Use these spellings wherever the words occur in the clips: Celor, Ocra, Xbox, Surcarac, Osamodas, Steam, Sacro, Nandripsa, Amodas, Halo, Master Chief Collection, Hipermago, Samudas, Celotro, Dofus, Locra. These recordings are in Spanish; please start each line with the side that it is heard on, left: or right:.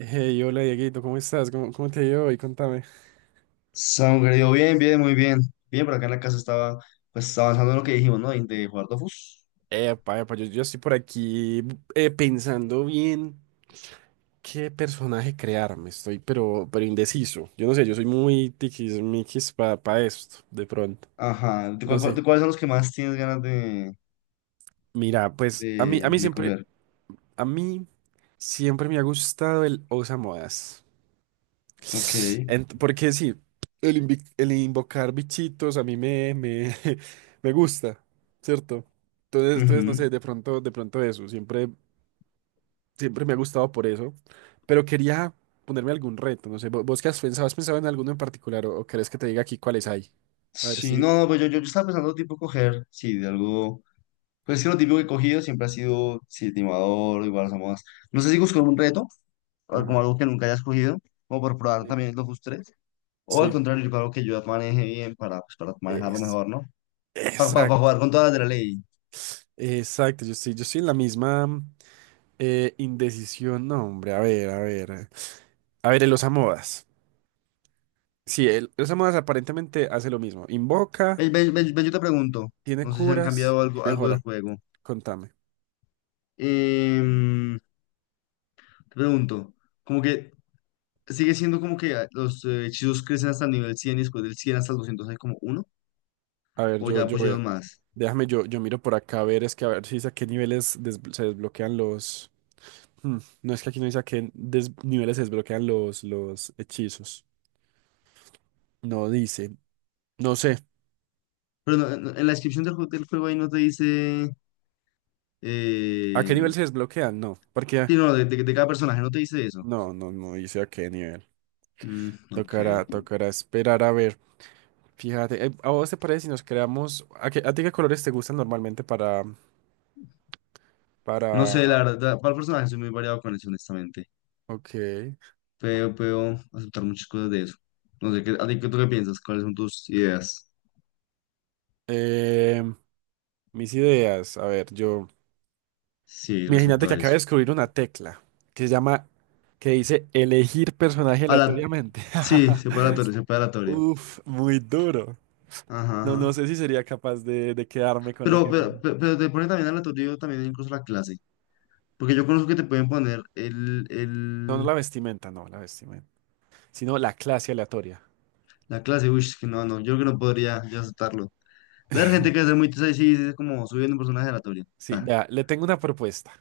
right: Hey, hola Dieguito, ¿cómo estás? ¿¿Cómo te ha ido hoy? Contame.
left: Samu, querido, bien, bien, muy bien. Bien, por acá en la casa estaba pues avanzando en lo que dijimos, ¿no? Y de jugar Dofus.
right: Epa, epa, yo estoy por aquí pensando bien qué personaje crearme. Estoy, pero indeciso. Yo no sé, yo soy muy tiquismiquis para pa esto, de pronto.
left: Ajá. ¿De,
right: No
left: cuál- cuál-
right: sé.
left: de cuáles son los que más tienes ganas de,
right: Mira, pues a mí,
left: de,
right: a mí
left: de
right: siempre,
left: coger?
right: a mí siempre me ha gustado el Osamodas.
left: Ok.
right: Porque sí, el invocar bichitos a mí me gusta, ¿cierto? Entonces, no
left: Ujú.
right: sé, de pronto eso, siempre me ha gustado por eso, pero quería ponerme algún reto, no sé, ¿vos, qué has pensado? ¿Has pensado en alguno en particular o querés que te diga aquí cuáles hay? A ver
left: Sí,
right: si.
left: no, no, pues yo estaba pensando tipo coger, sí, de algo. Pues es que lo típico que he cogido siempre ha sido, sí, timador, igual somos. No sé si busco algún reto, o como
right: Ajá.
left: algo que nunca hayas cogido, como por probar
right: Sí.
left: también el Dofus 3. O al
right: Sí.
left: contrario, yo creo que yo maneje bien para, pues, para manejarlo
right: Es-
left: mejor, ¿no?
right: exacto,
left: Jugar con todas las de la ley.
right: yo estoy en la misma indecisión, no, hombre, a ver, a ver. A ver, el osamodas. Sí, el Samudas aparentemente hace lo mismo. Invoca,
left: Ven, ven, ven, ven, yo te pregunto,
right: tiene
left: no sé si han
right: curas
left: cambiado
right: y
left: algo, algo del
right: mejora.
left: juego.
right: Contame.
left: Em, te pregunto, como que sigue siendo como que los hechizos crecen hasta el nivel 100 y después del 100 hasta el 200 hay como uno,
right: A ver,
left: o ya
right: yo
left: pusieron
right: veo.
left: más.
right: Déjame, yo miro por acá a ver, es que a ver si dice a qué niveles se desbloquean los. Hmm, no es que aquí no dice a qué niveles se desbloquean los hechizos. No dice. No sé.
left: Pero no, en la descripción del juego ahí no te dice,
right: ¿A qué nivel
left: em,
right: se desbloquean? No. Porque.
left: sí, no, de cada personaje no te dice eso.
right: No, no, no dice a qué nivel.
left: Mm, ok.
right: Tocará, tocará esperar a ver. Fíjate, ¿a vos te parece si nos creamos? ¿A, a ti qué colores te gustan normalmente para,
left: No sé,
right: para?
left: la verdad, para el personaje soy muy variado con eso, honestamente.
right: Ok.
left: Puedo aceptar muchas cosas de eso. No sé, ¿qué, a ti tú qué piensas? ¿Cuáles son tus ideas?
right: Em, Mis ideas. A ver, yo.
left: Sí,
right: Imagínate
left: respecto
right: que
left: a
right: acabo de
left: eso.
right: descubrir una tecla que se llama, que dice elegir personaje
left: A la,
right: aleatoriamente.
left: sí, se puede aleatorio, se separatorio, separatorio.
right: Uf, muy duro.
left: Ajá,
right: No, no
left: ajá.
right: sé si sería capaz de quedarme con
left: Pero,
right: lo que me...
left: pero, pe- pero te ponen también aleatorio también incluso la clase. Porque yo conozco que te pueden poner el,
right: No, no
left: el,
right: la vestimenta, no, la vestimenta, sino la clase aleatoria.
left: la clase. Uy, es que no, no, yo creo que no podría yo aceptarlo. La gente que hace muy tesa y sí, es como subiendo un personaje aleatorio.
right: Sí,
left: Ta,
right: vea, le tengo una propuesta.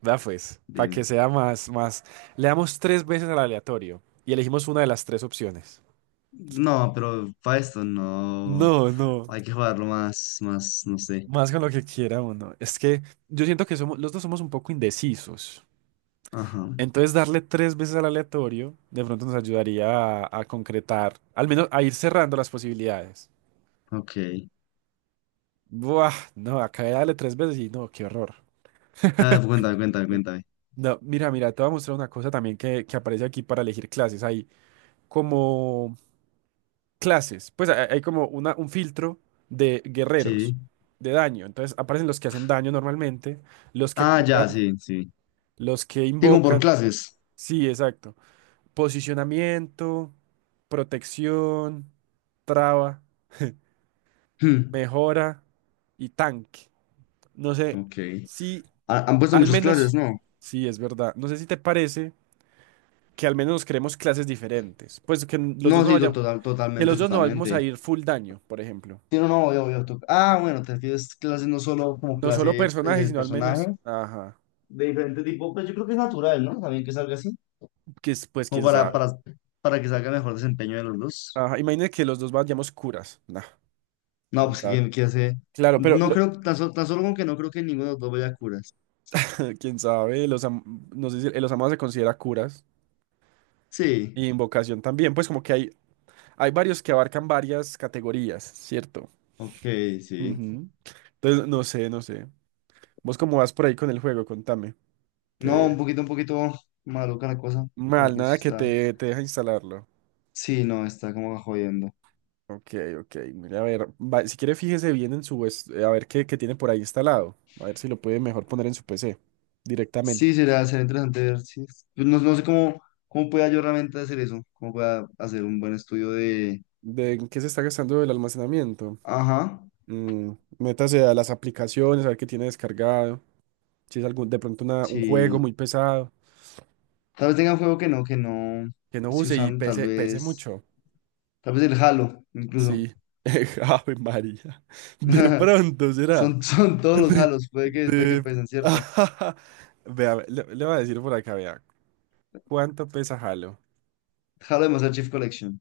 right: Vea pues, para que
left: dime.
right: sea más, más. Le damos tres veces al aleatorio y elegimos una de las tres opciones.
left: No, pero para esto no.
right: No, no.
left: Hay que jugarlo más, más, no sé.
right: Más con lo que quiera uno. Es que yo siento que somos, los dos somos un poco indecisos.
left: Ajá,
right: Entonces, darle tres veces al aleatorio de pronto nos ayudaría a concretar, al menos a ir cerrando las posibilidades.
left: ok.
right: Buah, no, acá de darle tres veces y no, qué horror.
left: A ver, cuéntame, cuéntame, cuéntame.
right: No, mira, mira, te voy a mostrar una cosa también que aparece aquí para elegir clases. Hay como clases, pues hay como una, un filtro de guerreros,
left: Sí.
right: de daño. Entonces aparecen los que hacen daño normalmente, los que
left: Ah, ya,
right: curan,
left: sí, sí.
right: los que
left: Digo, por
right: invocan.
left: clases.
right: Sí, exacto. Posicionamiento, protección, traba,
left: Hmm.
right: mejora y tanque. No sé
left: Ok.
right: si
left: Han puesto
right: al
left: muchas clases,
right: menos,
left: ¿no?
right: sí, es verdad. No sé si te parece que al menos creemos clases diferentes. Pues que los dos
left: No,
right: no
left: sí,
right: vayamos,
left: total,
right: que
left: totalmente,
right: los dos no vamos
left: totalmente.
right: a ir full daño, por ejemplo.
left: Sí, no, no, ah, bueno, te refieres clases no solo como
right: No solo
left: clase
right: personajes,
left: de
right: sino al menos,
left: personaje,
right: ajá,
left: de diferente tipo, pues yo creo que es natural, ¿no? También que salga así,
right: que es, pues
left: como
right: quién
left: para,
right: sabe.
left: para, para que salga mejor desempeño de los dos.
right: Ajá, imagina que los dos vayamos curas. Nah,
left: No,
right: quién
left: pues
right: sabe.
left: que hace.
right: Claro, pero
left: No
right: lo-
left: creo, tan solo como que no creo que ninguno de los dos vaya a curas.
right: quién sabe, no sé si los amados se considera curas.
left: Sí,
right: Y invocación también, pues como que hay varios que abarcan varias categorías, ¿cierto?
left: ok, sí.
right: Ujú. Entonces, no sé, no sé. ¿Vos cómo vas por ahí con el juego? Contame.
left: No,
right: Que
left: un poquito maluca la cosa, como
right: mal,
left: que sí
right: nada que
left: está.
right: te deja instalarlo.
left: Sí, no, está como jodiendo.
right: Ok, ok. Mira, a ver, si quiere fíjese bien en su, a ver qué, qué tiene por ahí instalado. A ver si lo puede mejor poner en su PC
left: Sí,
right: directamente.
left: será, será interesante ver si pues no, no sé cómo, pueda yo realmente hacer eso, cómo pueda hacer un buen estudio de.
right: ¿De en qué se está gastando el almacenamiento?
left: Ajá,
right: Mm, métase a las aplicaciones, a ver qué tiene descargado. Si es algún, de pronto un juego
left: sí.
right: muy pesado.
left: Tal vez tenga un juego que no
right: Que no
left: estoy
right: use y
left: usando,
right: pese, pese mucho.
left: tal vez el Halo, incluso.
right: Sí. Ave María. De pronto será.
left: Son todos los
right: De,
left: Halos, puede que
right: de...
left: pesen, ¿cierto?
right: Vea, le voy a decir por acá, vea. ¿Cuánto pesa Halo?
left: Halo de Master Chief Collection.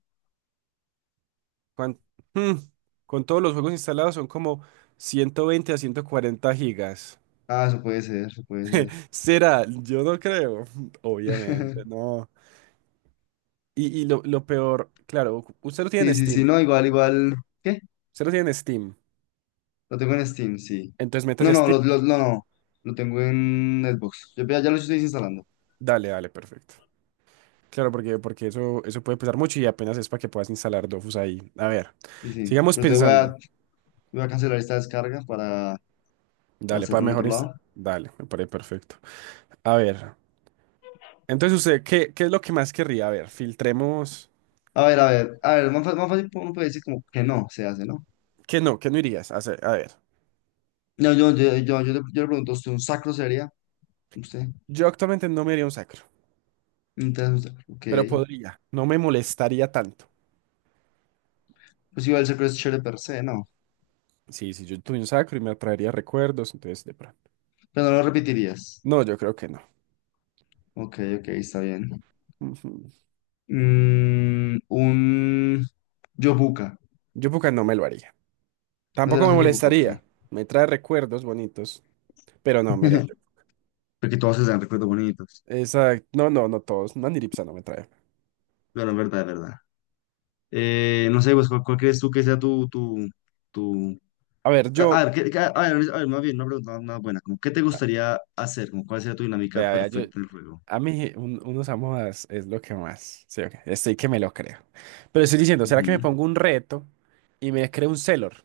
right: ¿Cuán- mm, con todos los juegos instalados son como 120 a 140 gigas.
left: Ah, eso puede ser, eso puede ser.
right: ¿Será? Yo no creo. Obviamente, no. Y, lo peor, claro, usted lo tiene
left: Sí,
right: en
left: sí, sí,
right: Steam.
left: no, igual, igual. ¿Qué?
right: Usted lo tiene en Steam.
left: Lo tengo en Steam, sí.
right: Entonces
left: No,
right: métase a
left: no,
right: Steam.
left: no, no, lo tengo en Xbox. Yo ya, ya lo estoy desinstalando.
right: Dale, dale, perfecto. Claro, porque eso puede pesar mucho y apenas es para que puedas instalar Dofus ahí. A ver,
left: Sí, sí.
right: sigamos
left: Pero
right: pensando.
left: voy a cancelar esta descarga para
right: Dale, para
left: hacerlo en
right: mejor
left: otro
right: insta-
left: lado.
right: Dale, me parece perfecto. A ver, entonces usted, ¿qué, qué es lo que más querría? A ver, filtremos.
left: A ver, a ver, a ver, más, más fácil uno puede decir como que no se hace, ¿no?
right: ¿Qué no? ¿Qué no irías a hacer? A ver,
left: No, yo le pregunto, ¿usted un sacro sería? ¿Usted?
right: yo actualmente no me iría a un sacro,
left: Entonces, usted,
right: pero
left: ok.
right: podría. No me molestaría tanto.
left: Pues igual el sacro es chévere per se, ¿no?
right: Sí, sí, yo tuve un sacro y me traería recuerdos, entonces de pronto.
left: Pero no lo repetirías.
right: No, yo creo que no.
left: Ok, ok, está bien.
right: Ujú.
left: Un yobuca.
right: Yo porque no me lo haría.
left: No
right: Tampoco
left: serás
right: me
left: un yobuca, ok.
right: molestaría. Me trae recuerdos bonitos, pero no, me haría.
left: Porque todos se dan recuerdos bonitos.
right: Exacto. No, no, no todos. Nandripsa no me trae.
left: Pero en verdad, es verdad. No sé, pues, ¿cuál crees tú que sea tu?
right: A ver,
left: A
right: yo.
left: a ver, a ver, a ver, más bien, una pregunta más más buena. Como, ¿qué te
right: Ah,
left: gustaría hacer? Como, ¿cuál sería tu dinámica
right: vea, yo.
left: perfecta en el juego?
right: A mí, unos amodas es lo que más. Sí, ok, estoy que me lo creo. Pero estoy diciendo, ¿será que me
left: Ujú.
right: pongo un reto y me creo un Celor?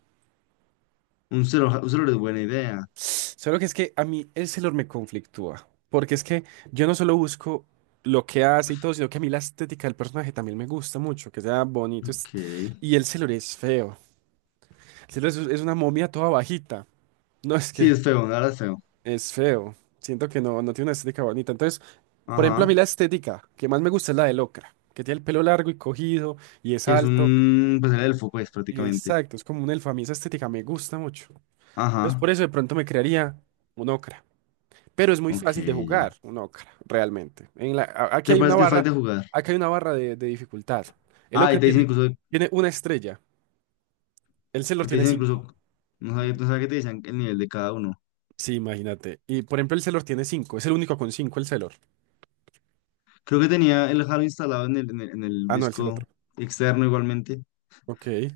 left: Un celular es buena idea.
right: Solo que es que a mí el Celor me conflictúa. Porque es que yo no solo busco lo que hace y todo, sino que a mí la estética del personaje también me gusta mucho, que sea bonito.
left: Ok.
right: Y el Celor es feo. El Celor es una momia toda bajita. No es
left: Sí,
right: que
left: es feo, la verdad es feo.
right: es feo. Siento que no, no tiene una estética bonita. Entonces. Por ejemplo, a mí
left: Ajá.
right: la estética que más me gusta es la de Locra, que tiene el pelo largo y cogido y es
left: Que es
right: alto.
left: un, pues el elfo, pues, prácticamente.
right: Exacto, es como un elfo. A mí esa estética me gusta mucho. Entonces,
left: Ajá.
right: por eso de pronto me crearía un Ocra. Pero es muy
left: Ok,
right: fácil de
left: ya.
right: jugar un Ocra, realmente. Aquí
left: ¿Te
right: hay una
left: parece que es fácil
right: barra,
left: de jugar?
right: aquí hay una barra de dificultad. El
left: Ah,
right: Ocra tiene, tiene una estrella, el Celor
left: te
right: tiene
left: dicen incluso,
right: cinco.
left: no sabía,
right: Ujú.
left: no sabía que te decían el nivel de cada uno.
right: Sí, imagínate. Y por ejemplo, el Celor tiene cinco, es el único con cinco el Celor.
left: Creo que tenía el Halo instalado en el
right: Ah, no, el
left: disco
right: Celotro.
left: externo igualmente.
right: Ok.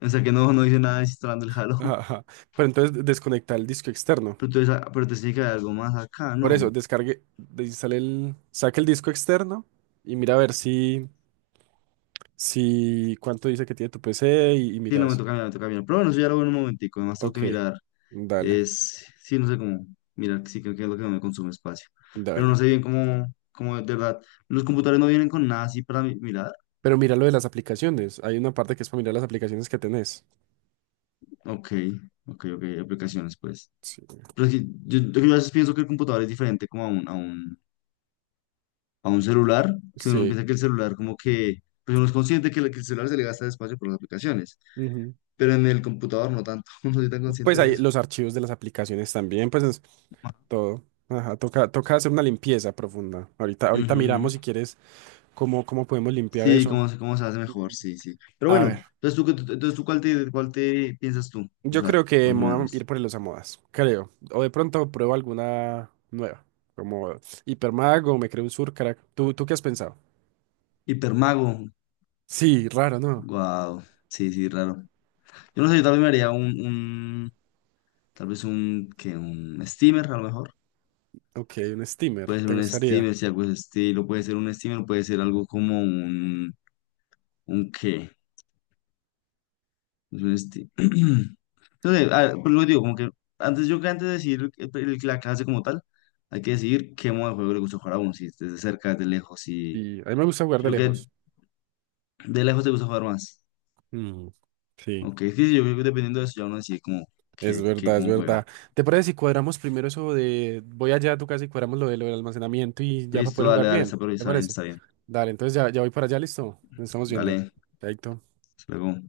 left: O sea que no, no hice nada instalando el Halo.
right: Ajá. Pero entonces desconecta el disco externo.
left: Pero entonces, pero te tiene que haber algo más acá,
right: Por
left: ¿no?
right: eso, descargue, desinstale el, saque el disco externo y mira a ver si, si cuánto dice que tiene tu PC y
left: Sí,
right: mira
left: no me
right: eso.
left: toca mirar, me toca mirar. Pero bueno, eso ya lo veo en un momentico. Además, tengo que
right: Ok,
left: mirar.
right: dale,
left: Sí, no sé cómo. Mirar, sí, creo que es lo que no me consume espacio. Pero no
right: dale.
left: sé bien cómo de verdad. Los computadores no vienen con nada así para mirar.
right: Pero mira lo de las aplicaciones. Hay una parte que es para mirar las aplicaciones que tenés.
left: Ok, ok, ok. Aplicaciones, pues.
right: Sí.
left: Pero es que yo a veces pienso que el computador es diferente como a un, celular. Que uno
right: Sí.
left: piensa que el celular, como que. Pues uno es consciente que el celular se le gasta espacio por las aplicaciones.
right: Ujú.
left: Pero en el computador no tanto. No soy tan
right: Pues
left: consciente de
right: hay
left: eso.
right: los archivos de las aplicaciones también, pues es todo. Ajá, toca, toca hacer una limpieza profunda. Ahorita, ahorita
left: Ujú.
right: miramos si quieres cómo, cómo podemos limpiar
left: Sí,
right: eso.
left: cómo se hace mejor,
right: Ujú.
left: sí, sí. Pero
right: A ver.
left: bueno, entonces tú, entonces tú cuál te piensas tú
right: Yo
left: usar,
right: creo que
left: más o
right: me voy a ir
left: menos.
right: por el modas creo. O de pronto pruebo alguna nueva, como Hipermago, me creo un Surcarac. ¿¿Tú qué has pensado?
left: Hipermago,
right: Sí, raro, ¿no?
left: wow, sí, sí, raro. Yo no sé, yo también me haría un tal vez un, que un steamer, a lo mejor.
right: Ok, un steamer,
left: Puede ser
right: te
left: un
right: gustaría.
left: steamer, si algo es estilo, puede ser un steamer, puede ser algo como un qué, es un steamer. Entonces, a ver, pues lo que digo, como que antes yo que antes de decir la clase como tal, hay que decidir qué modo de juego le gusta jugar a uno, si es desde cerca, desde lejos, si.
right: Y a mí me gusta jugar de
left: Yo que
right: lejos.
left: de lejos te gusta jugar más.
right: Mm, sí,
left: Ok, sí, sí, yo creo que dependiendo de eso ya uno decide cómo,
right: es
left: qué,
right: verdad, es
left: cómo juega.
right: verdad. ¿Te parece si cuadramos primero eso de voy allá a tu casa y cuadramos lo lo del almacenamiento y ya para
left: Listo,
right: poder
left: dale,
right: jugar
left: dale, está,
right: bien?
left: pero
right: ¿Te
left: está bien,
right: parece?
left: está bien.
right: Dale, entonces ya, ya voy para allá, listo. Nos estamos viendo.
left: Dale,
right: Chaito.
left: hasta luego.